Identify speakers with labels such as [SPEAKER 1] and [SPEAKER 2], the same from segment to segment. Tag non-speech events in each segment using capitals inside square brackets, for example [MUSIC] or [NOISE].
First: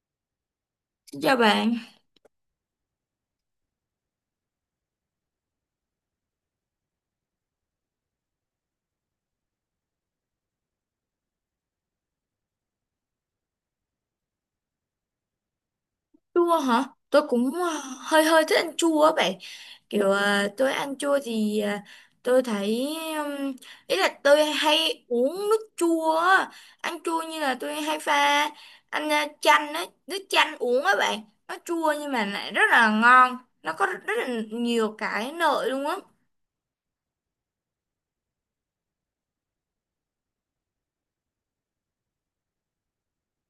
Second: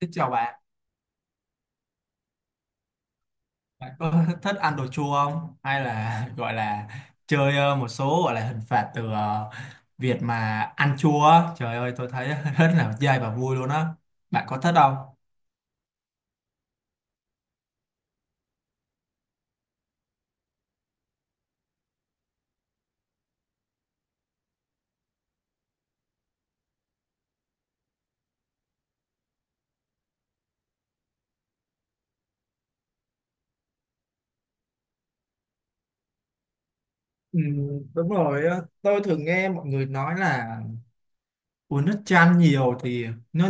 [SPEAKER 1] Xin chào bạn,
[SPEAKER 2] Dạ bạn,
[SPEAKER 1] bạn có [LAUGHS] thích ăn đồ chua không? Hay là [LAUGHS] gọi là chơi một số gọi là hình phạt từ việc mà ăn chua? Á? Trời ơi, tôi thấy [LAUGHS] rất là dai và vui luôn á. Bạn có thích không?
[SPEAKER 2] chua hả? Tôi cũng hơi hơi thích ăn chua á bạn. Kiểu tôi ăn chua thì tôi thấy ý là tôi hay uống nước chua á. Ăn chua như là tôi hay pha ăn chanh á, nước chanh uống á bạn. Nó chua nhưng mà lại rất là ngon. Nó có rất là nhiều cái lợi luôn á.
[SPEAKER 1] Ừ, đúng rồi á. Tôi thường nghe mọi người nói là uống nước chanh nhiều thì nó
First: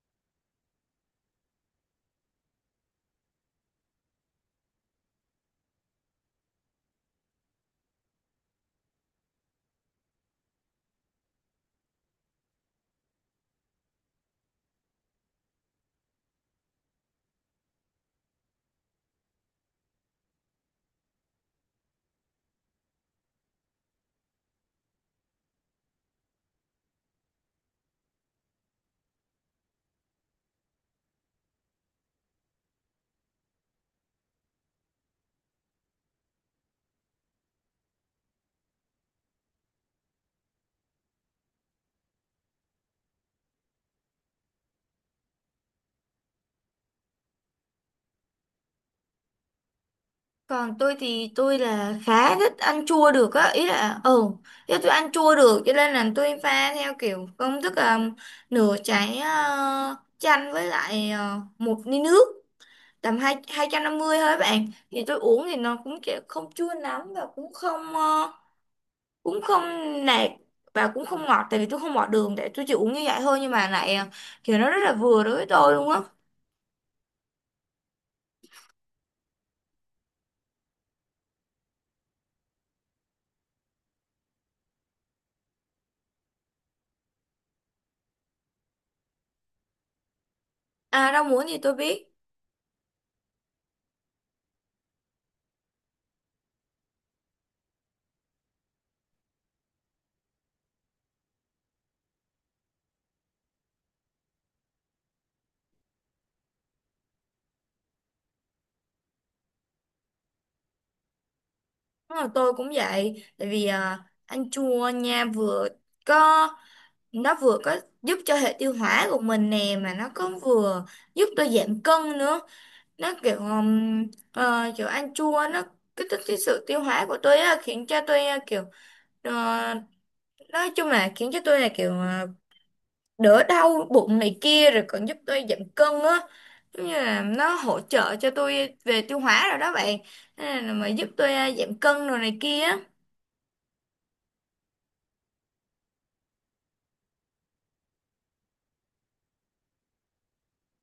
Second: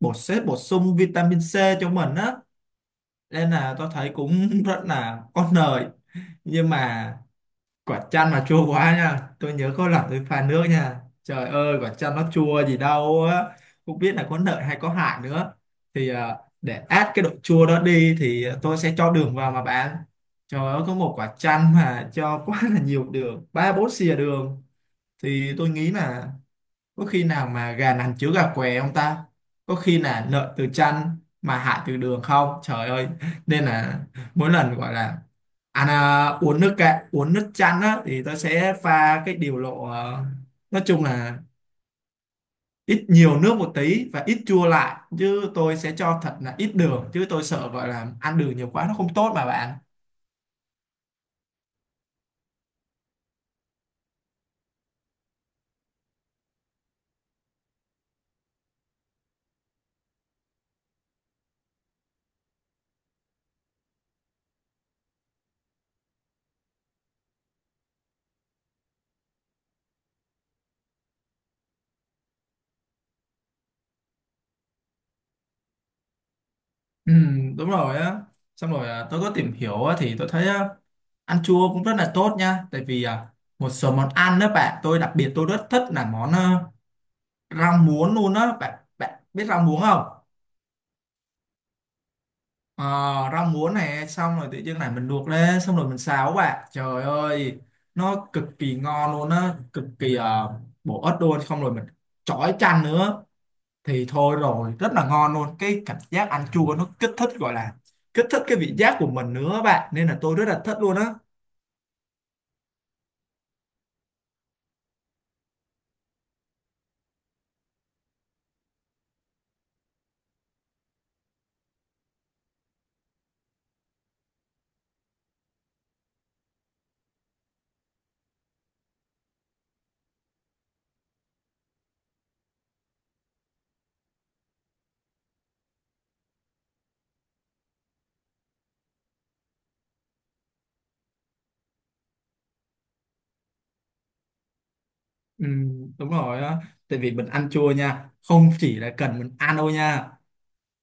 [SPEAKER 1] bổ sung vitamin C cho mình á. Nên là tôi thấy cũng [LAUGHS] rất là có lợi. Nhưng mà quả chanh mà chua quá nha, tôi nhớ có lần tôi pha nước nha, trời ơi quả chanh nó chua gì đâu á, không biết là có lợi hay có hại nữa. Thì để át cái độ chua đó đi thì tôi sẽ cho đường vào mà bạn, trời ơi có một quả chanh mà cho [LAUGHS] quá là nhiều đường, ba bốn xìa đường. Thì tôi nghĩ là có khi nào mà gà nằm chứa gà què không ta, có khi là lợi từ chăn mà hại từ đường không, trời ơi. Nên là mỗi lần gọi là uống nước chanh á thì tôi sẽ pha cái điều lộ nói chung là ít nhiều nước một tí và ít chua lại, chứ tôi sẽ cho thật là ít đường, chứ tôi sợ gọi là ăn đường nhiều quá nó không tốt mà bạn.
[SPEAKER 2] Còn tôi thì tôi là khá thích ăn chua được á, ý là tôi ăn chua được cho nên là tôi pha theo kiểu công thức là nửa trái chanh với lại một ly nước tầm hai 250 thôi bạn. Thì tôi uống thì nó cũng kiểu không chua lắm và cũng không nạc và cũng không ngọt, tại vì tôi không bỏ đường, để tôi chỉ uống như vậy thôi nhưng mà lại kiểu nó rất là vừa đối với tôi luôn á.
[SPEAKER 1] Ừ, đúng rồi á. Xong rồi tôi có tìm hiểu á, thì tôi thấy á, ăn chua cũng rất là tốt nha. Tại vì một số món ăn đó bạn, tôi đặc biệt tôi rất thích là món rau muống luôn á bạn. Bạn biết rau muống không?
[SPEAKER 2] À, rau muống thì tôi biết.
[SPEAKER 1] Ờ, rau muống này xong rồi tự nhiên này mình luộc lên xong rồi mình xào á bạn, trời ơi nó cực kỳ ngon luôn á, cực kỳ bổ ích luôn. Xong rồi mình chói chanh nữa thì thôi rồi rất là ngon luôn, cái cảm giác ăn chua nó kích thích gọi là kích thích cái vị giác của mình nữa á bạn, nên là tôi rất là thích luôn á.
[SPEAKER 2] Đúng rồi, tôi cũng vậy, tại vì ăn chua nha, vừa có nó vừa có giúp cho hệ tiêu hóa của mình nè, mà nó cũng vừa giúp tôi giảm cân nữa. Nó kiểu ăn chua nó kích thích cái sự tiêu hóa của tôi á, khiến cho tôi kiểu ờ, nói chung là khiến cho tôi là kiểu đỡ đau bụng này kia, rồi còn giúp tôi giảm cân á, giống như là nó hỗ trợ cho tôi về tiêu hóa rồi đó bạn. Nên là mà giúp tôi giảm cân rồi này kia á.
[SPEAKER 1] Ừ, đúng rồi á. Tại vì mình ăn chua nha, không chỉ là cần mình ăn đâu nha,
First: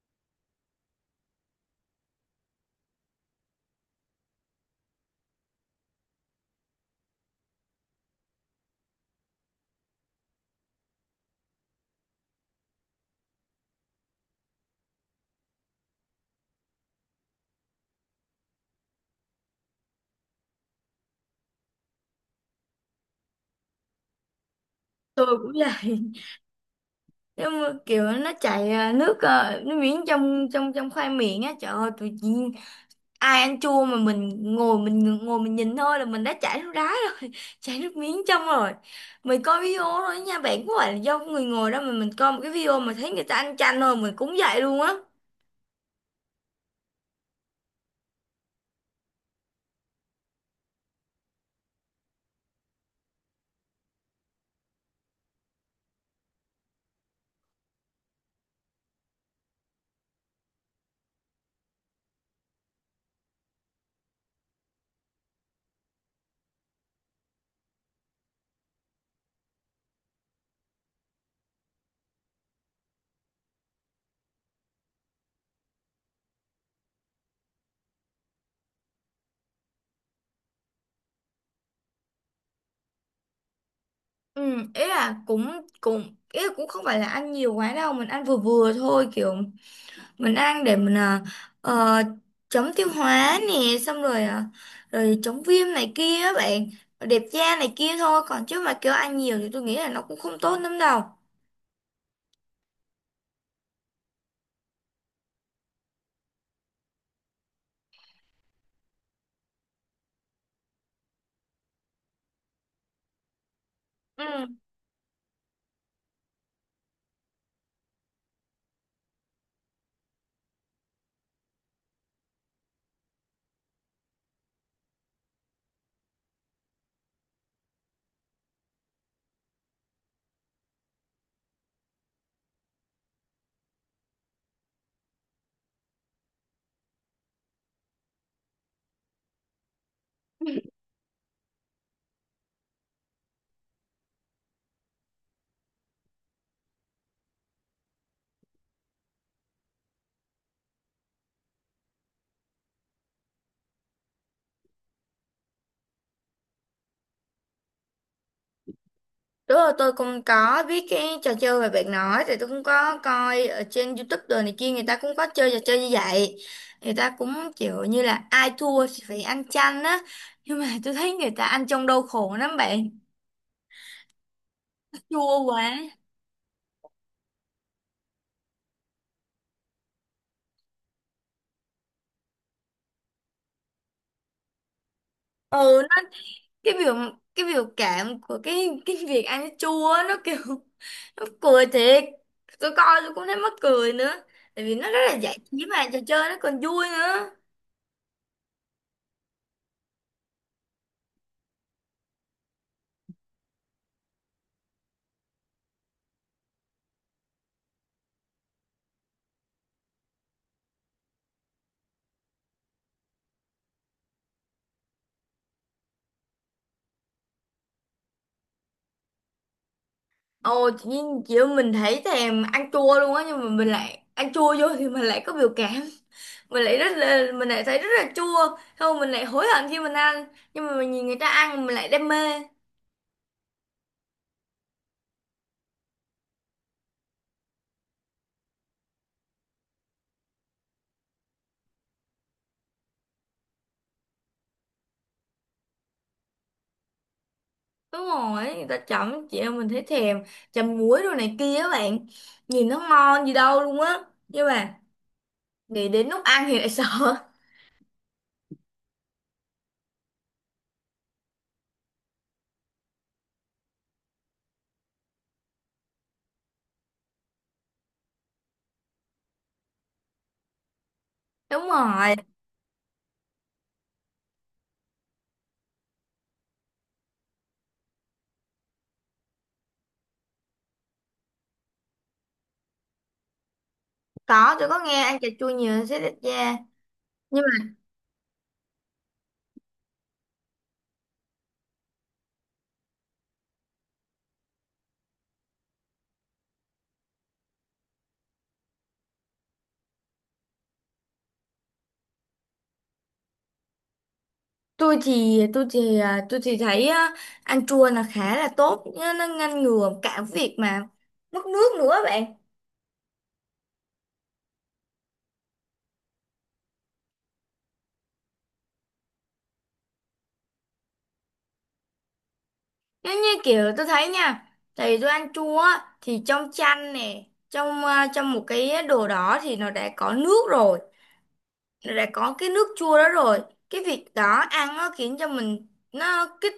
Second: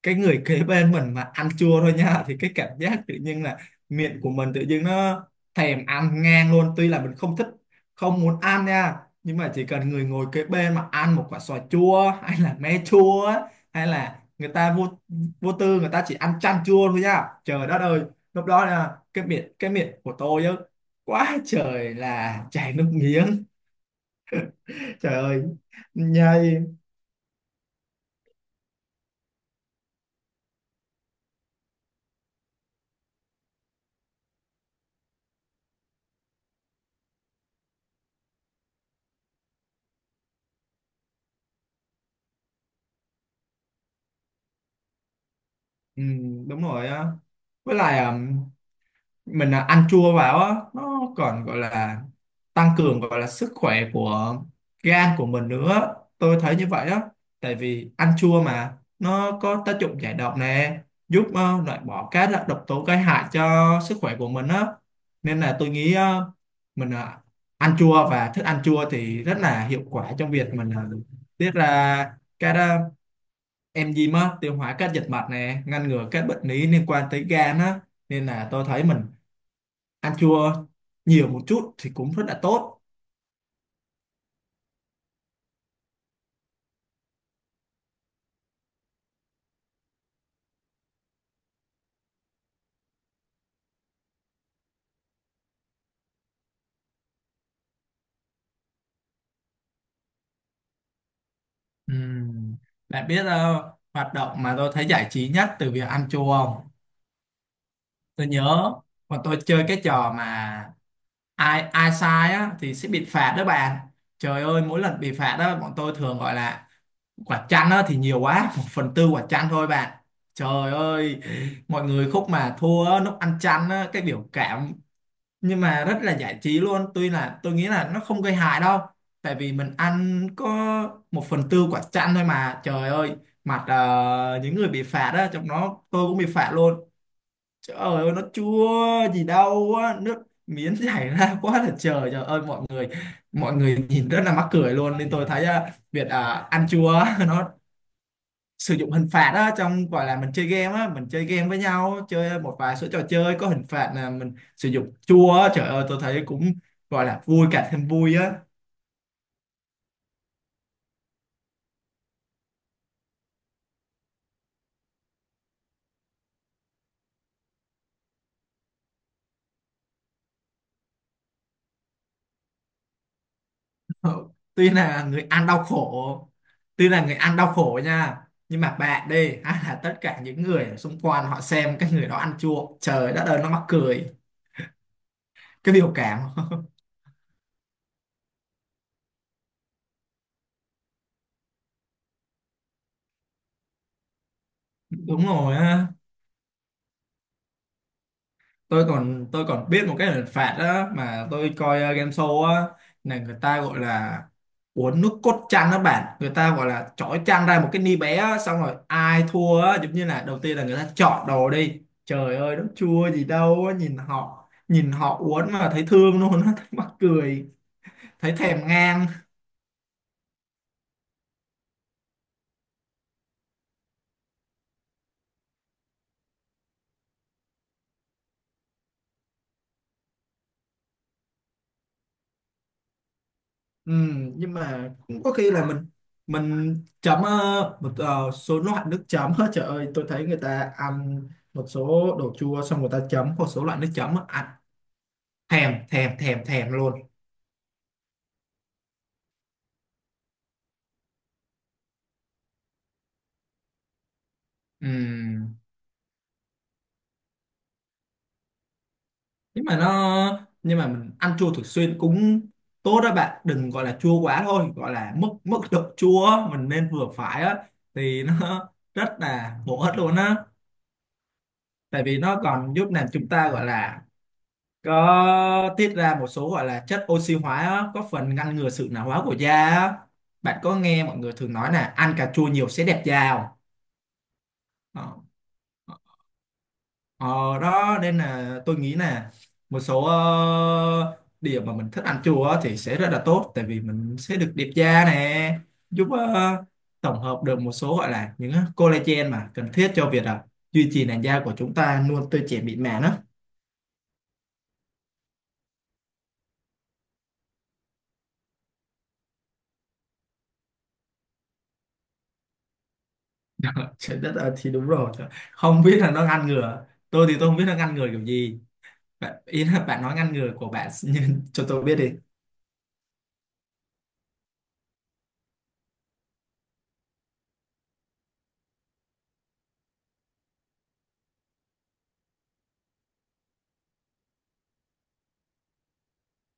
[SPEAKER 1] cái người kế bên mình mà ăn chua thôi nha thì cái cảm giác tự nhiên là miệng của mình tự nhiên nó thèm ăn ngang luôn, tuy là mình không thích không muốn ăn nha. Nhưng mà chỉ cần người ngồi kế bên mà ăn một quả xoài chua hay là me chua á, hay là người ta vô vô tư người ta chỉ ăn chan chua thôi nha, trời đất ơi lúc đó là cái miệng của tôi á quá trời là chảy nước miếng, trời
[SPEAKER 2] Tôi
[SPEAKER 1] ơi
[SPEAKER 2] cũng vậy,
[SPEAKER 1] nhây.
[SPEAKER 2] nhưng mà kiểu nó chảy nước nó miếng trong trong trong khoai miệng á, trời ơi tụi chị, ai ăn chua mà mình ngồi mình nhìn thôi là mình đã chảy nước đá rồi [LAUGHS] chảy nước miếng trong rồi. Mình coi video thôi nha bạn, có phải là do người ngồi đó mà mình coi một cái video mà thấy người ta ăn chanh thôi mình cũng vậy luôn á.
[SPEAKER 1] Ừ, đúng rồi á. Với lại mình ăn chua vào á nó còn gọi là tăng cường gọi là sức khỏe của gan của mình nữa, tôi thấy như vậy á. Tại vì ăn chua mà nó có tác dụng giải độc nè, giúp loại bỏ các loại độc tố gây hại cho sức khỏe của mình á. Nên là tôi nghĩ mình ăn chua và thức ăn chua thì rất là hiệu quả trong việc mình tiết ra các enzyme á, tiêu hóa các dịch mạch nè, ngăn ngừa các bệnh lý liên quan tới gan á. Nên là tôi thấy mình ăn chua nhiều một chút thì cũng rất là tốt.
[SPEAKER 2] Ừ, ý là cũng cũng ý là cũng không phải là ăn nhiều quá đâu, mình ăn vừa vừa thôi, kiểu mình ăn để mình ờ, chống tiêu hóa nè, xong rồi rồi chống viêm này kia á bạn, đẹp da này kia thôi, còn chứ mà kêu ăn nhiều thì tôi nghĩ là nó cũng không tốt lắm đâu.
[SPEAKER 1] Ừm, Bạn biết hoạt động mà tôi thấy giải trí nhất từ việc ăn chua không? Tôi nhớ mà tôi chơi cái trò mà ai ai sai á thì sẽ bị phạt đó bạn.
[SPEAKER 2] Ừ,
[SPEAKER 1] Trời ơi mỗi lần bị phạt đó bọn tôi thường gọi là quả chanh á thì nhiều quá, một phần tư quả chanh thôi bạn. Trời ơi mọi người khúc mà thua á, lúc ăn chanh á cái biểu cảm nhưng mà rất là giải trí luôn, tuy là tôi nghĩ là nó không gây hại đâu, tại vì mình ăn có một phần tư quả chanh thôi mà. Trời ơi mặt những người bị phạt á, trong đó tôi cũng bị phạt luôn, trời ơi nó chua gì đâu á, nước miếng [LAUGHS] chảy ra quá là trời, trời ơi mọi người nhìn rất là mắc cười luôn. Nên tôi thấy việc ăn chua [LAUGHS] nó sử dụng hình phạt á trong gọi là mình chơi game á, mình chơi game với nhau chơi một vài số trò chơi có hình phạt là mình sử dụng chua á, trời ơi tôi thấy cũng gọi là vui cả thêm vui á.
[SPEAKER 2] đúng rồi, tôi cũng có biết cái trò chơi mà bạn nói, thì tôi cũng có coi ở trên YouTube đồ này kia, người ta cũng có chơi trò chơi như vậy, người ta cũng kiểu như là ai thua thì phải ăn chanh á, nhưng mà tôi thấy người ta ăn trong đau khổ lắm bạn.
[SPEAKER 1] [LAUGHS] tuy là người
[SPEAKER 2] Chua
[SPEAKER 1] ăn
[SPEAKER 2] quá.
[SPEAKER 1] đau khổ Tuy là người ăn đau khổ nha, nhưng mà bạn đi, hay là tất cả những người ở xung quanh họ xem cái người đó ăn chua trời đất ơi nó mắc cười cái biểu cảm [LAUGHS]
[SPEAKER 2] Cái biểu cái biểu cảm của cái việc ăn cái chua á, nó kiểu [LAUGHS] nó cười thiệt, tôi coi tôi cũng thấy mắc cười nữa, tại vì nó rất là
[SPEAKER 1] đúng
[SPEAKER 2] giải
[SPEAKER 1] rồi
[SPEAKER 2] trí mà
[SPEAKER 1] á,
[SPEAKER 2] trò chơi nó còn vui nữa.
[SPEAKER 1] tôi còn biết một cái hình phạt đó mà tôi coi game show á, là người ta gọi là uống nước cốt chăn đó bạn, người ta gọi là chói chăn ra một cái ni bé á, xong rồi ai thua á giống như là đầu tiên là người ta chọn đồ đi, trời ơi nó chua gì đâu á, nhìn họ uống mà thấy thương luôn á [LAUGHS] thấy mắc cười, thấy thèm ngang.
[SPEAKER 2] Ồ, tự nhiên kiểu mình thấy thèm ăn chua luôn á, nhưng mà mình lại ăn chua vô thì mình lại có biểu cảm, mình lại rất là mình lại thấy rất là chua, không mình lại hối hận khi mình ăn, nhưng mà mình nhìn người ta ăn mình lại đam mê.
[SPEAKER 1] Ừ, nhưng mà cũng có khi là mình chấm một số loại nước chấm á, trời ơi tôi thấy người ta ăn một số đồ chua xong người ta chấm một số loại nước chấm á, ăn thèm thèm thèm thèm luôn.
[SPEAKER 2] Đúng rồi, người ta chấm chị em mình thấy thèm, chấm muối đồ này kia á bạn, nhìn nó ngon gì đâu luôn á, nhưng mà
[SPEAKER 1] Ừ.
[SPEAKER 2] nghĩ đến lúc ăn thì lại [LAUGHS] sợ.
[SPEAKER 1] Nhưng mà mình ăn chua thường xuyên cũng tốt đó bạn, đừng gọi là chua quá thôi, gọi là mức mức độ chua á, mình nên vừa phải á thì nó [LAUGHS] rất là bổ ích luôn á.
[SPEAKER 2] Đúng
[SPEAKER 1] Tại
[SPEAKER 2] rồi.
[SPEAKER 1] vì nó còn giúp làm chúng ta gọi là có tiết ra một số gọi là chất oxy hóa á, có phần ngăn ngừa sự lão hóa của da á. Bạn có nghe mọi người thường nói là ăn cà chua nhiều sẽ đẹp da không?
[SPEAKER 2] Có, tôi có nghe
[SPEAKER 1] ờ,
[SPEAKER 2] ăn cà chua nhiều sẽ đẹp da,
[SPEAKER 1] ờ,
[SPEAKER 2] nhưng mà
[SPEAKER 1] Đó nên là tôi nghĩ là một số điểm mà mình thích ăn chua á thì sẽ rất là tốt, tại vì mình sẽ được đẹp da nè, giúp tổng hợp được một số gọi là những collagen mà cần thiết cho việc duy trì làn da của chúng ta luôn tươi trẻ mịn màng á.
[SPEAKER 2] tôi thì thấy á, ăn chua là khá là tốt, nó ngăn ngừa cả việc mà mất nước nữa bạn.
[SPEAKER 1] [LAUGHS] Trời đất ơi thì đúng rồi, không biết là nó ngăn ngừa, tôi thì tôi không biết nó ngăn ngừa kiểu gì, bạn ý là bạn nói ngăn ngừa của bạn [LAUGHS] nhưng cho tôi biết đi.
[SPEAKER 2] Nếu như kiểu tôi thấy nha, thì tôi ăn chua á, thì trong chanh nè, trong trong một cái đồ đó thì nó đã có nước rồi, đã có cái nước chua đó rồi, cái việc đó ăn nó khiến cho mình nó kích,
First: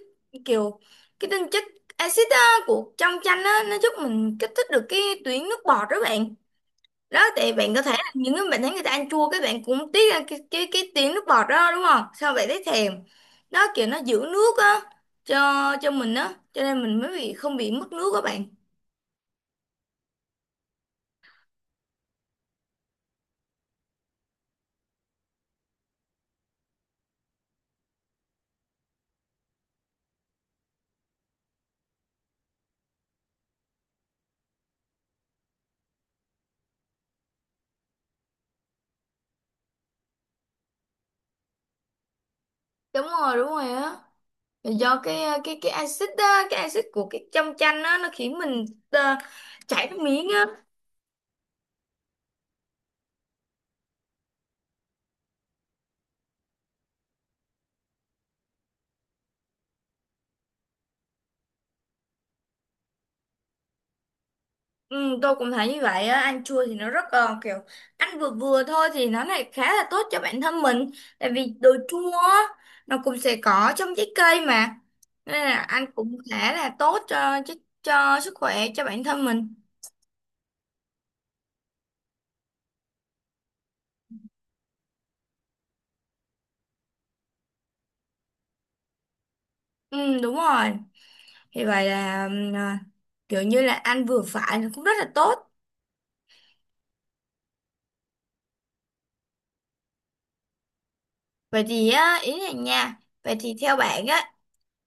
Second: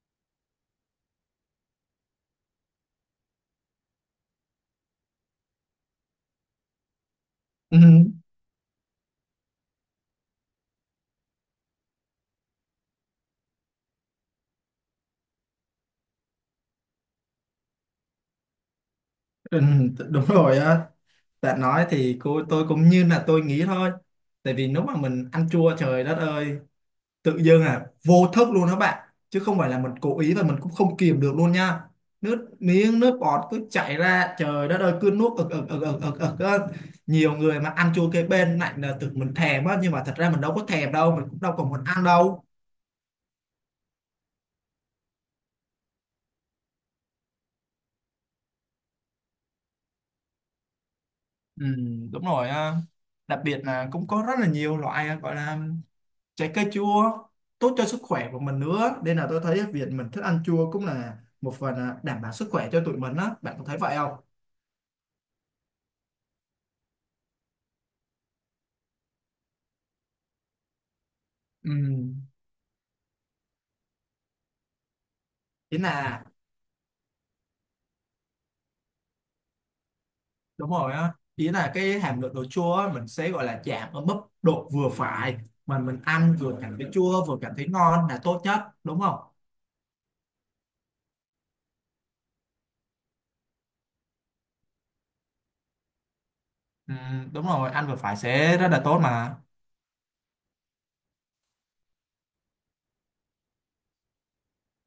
[SPEAKER 2] kiểu cái tinh chất axit á, của trong chanh á nó giúp mình kích thích được cái tuyến nước bọt đó bạn. Đó thì bạn
[SPEAKER 1] Ừ,
[SPEAKER 2] có thể là những cái bạn thấy người ta ăn chua cái bạn cũng tiếc ăn cái cái tuyến nước bọt đó đúng không, sao bạn thấy thèm. Đó kiểu nó giữ nước á cho mình á, cho nên mình mới bị không bị mất nước các bạn.
[SPEAKER 1] ừ, đúng rồi á, bạn nói thì cô tôi cũng như là tôi nghĩ thôi. Tại vì nếu mà mình ăn chua trời đất ơi tự dưng vô thức luôn đó bạn, chứ không phải là mình cố ý và mình cũng không kìm được luôn nha, nước miếng nước bọt cứ chảy ra trời đất ơi cứ nuốt ực ực ực ực ực ực á. Nhiều người mà ăn chua kế bên lại là tưởng mình thèm á, nhưng mà thật ra mình đâu có thèm đâu, mình cũng đâu còn muốn ăn đâu.
[SPEAKER 2] Đúng rồi, đúng rồi á. Là do cái cái axit á, cái axit của cái trong chanh á nó khiến mình ờ, chảy nước miếng á.
[SPEAKER 1] Ừ, đúng rồi á. Đặc biệt là cũng có rất là nhiều loại gọi là trái cây chua tốt cho sức khỏe của mình nữa, nên là tôi thấy việc mình thích ăn chua cũng là một phần đảm bảo sức khỏe cho tụi mình á, bạn có thấy vậy không?
[SPEAKER 2] Ừ, tôi cũng thấy như vậy á, ăn chua thì nó rất kiểu ăn vừa vừa thôi thì nó lại khá là tốt cho bản thân mình, tại vì đồ
[SPEAKER 1] Ừ.
[SPEAKER 2] chua á, nó cũng sẽ có trong trái cây mà, nên là
[SPEAKER 1] Thế
[SPEAKER 2] ăn cũng
[SPEAKER 1] là
[SPEAKER 2] khá là tốt cho cho sức khỏe cho bản thân mình.
[SPEAKER 1] đúng rồi á, ý là cái hàm lượng đồ chua á, mình sẽ gọi là giảm ở mức độ vừa phải, mà mình ăn vừa cảm thấy chua vừa cảm thấy ngon là tốt nhất đúng không?
[SPEAKER 2] Ừ, đúng rồi, thì vậy là kiểu như là ăn vừa phải nó cũng rất là tốt.
[SPEAKER 1] Ừ, đúng rồi, ăn vừa phải sẽ rất là tốt mà.
[SPEAKER 2] Vậy thì á, ý này nha, vậy thì theo bạn á,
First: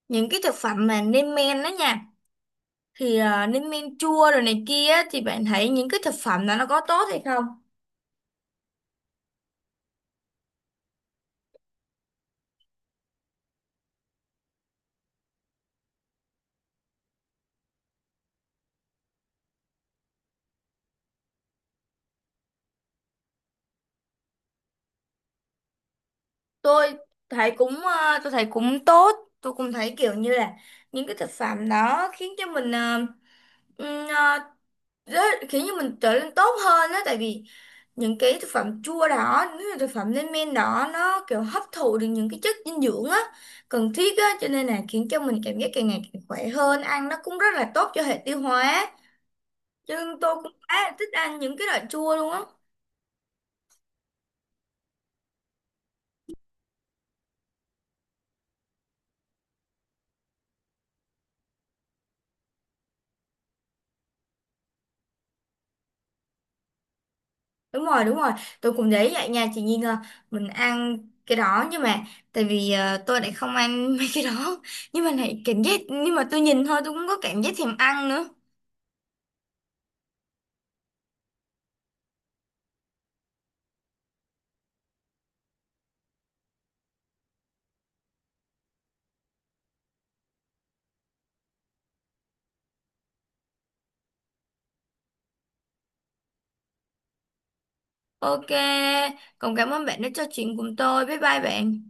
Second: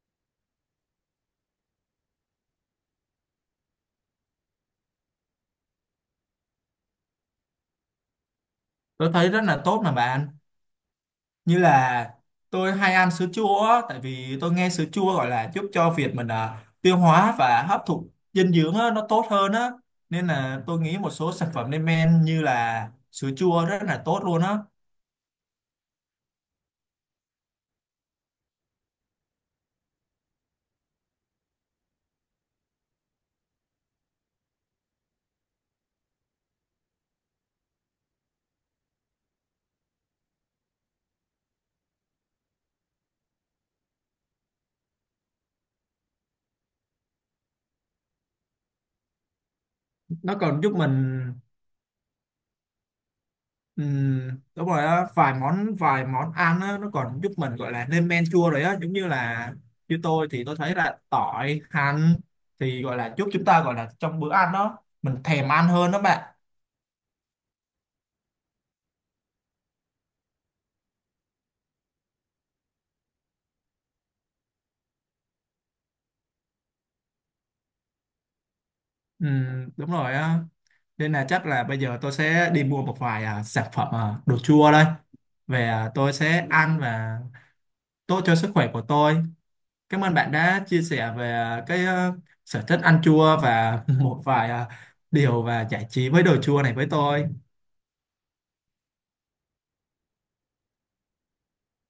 [SPEAKER 2] những cái thực phẩm mà nêm men đó nha, thì lên men chua rồi này kia á, thì bạn thấy những cái thực phẩm đó nó có tốt hay không?
[SPEAKER 1] Tôi thấy rất là tốt mà bạn. Như là tôi hay ăn sữa chua á, tại vì tôi nghe sữa chua gọi là giúp cho việc mình tiêu hóa và hấp thụ dinh dưỡng á, nó tốt hơn á. Nên là tôi nghĩ một số sản phẩm lên men như là sữa chua rất là tốt luôn á.
[SPEAKER 2] Tôi thấy cũng ờ, tôi thấy cũng tốt, tôi cũng thấy kiểu như là những cái thực phẩm đó khiến cho mình ừm, ờ, trở nên tốt hơn đó, tại vì những cái thực phẩm chua đó, những cái thực phẩm lên men đó nó kiểu hấp thụ được những cái chất dinh dưỡng á cần thiết á, cho nên là khiến cho mình cảm giác càng ngày càng khỏe hơn, ăn nó cũng rất là tốt cho hệ tiêu hóa, chứ tôi
[SPEAKER 1] Nó
[SPEAKER 2] cũng
[SPEAKER 1] còn giúp
[SPEAKER 2] khá
[SPEAKER 1] mình.
[SPEAKER 2] thích ăn những cái loại chua luôn á.
[SPEAKER 1] Ừ, đúng rồi á, vài món ăn á, nó còn giúp mình gọi là lên men chua rồi á, giống như là như tôi thì tôi thấy là tỏi hành thì gọi là giúp chúng ta gọi là trong bữa ăn đó mình thèm ăn hơn đó bạn.
[SPEAKER 2] Đúng rồi, đúng rồi, tôi cũng thấy vậy nha chị Nhi, là mình ăn cái đó, nhưng mà tại vì tôi lại không ăn [LAUGHS] mấy cái đó, nhưng mà lại cảm giác, nhưng mà tôi nhìn thôi tôi cũng có cảm giác thèm ăn nữa.
[SPEAKER 1] Ừ, đúng rồi á. Nên là chắc là bây giờ tôi sẽ đi mua một vài sản phẩm đồ chua đây, về tôi sẽ ăn và tốt cho sức khỏe của tôi. Cảm ơn bạn đã chia sẻ về cái sở thích ăn chua và [LAUGHS] một vài điều và giải trí với đồ chua này với tôi.
[SPEAKER 2] Ok, còn cảm ơn bạn đã trò chuyện cùng tôi, bye bye bạn.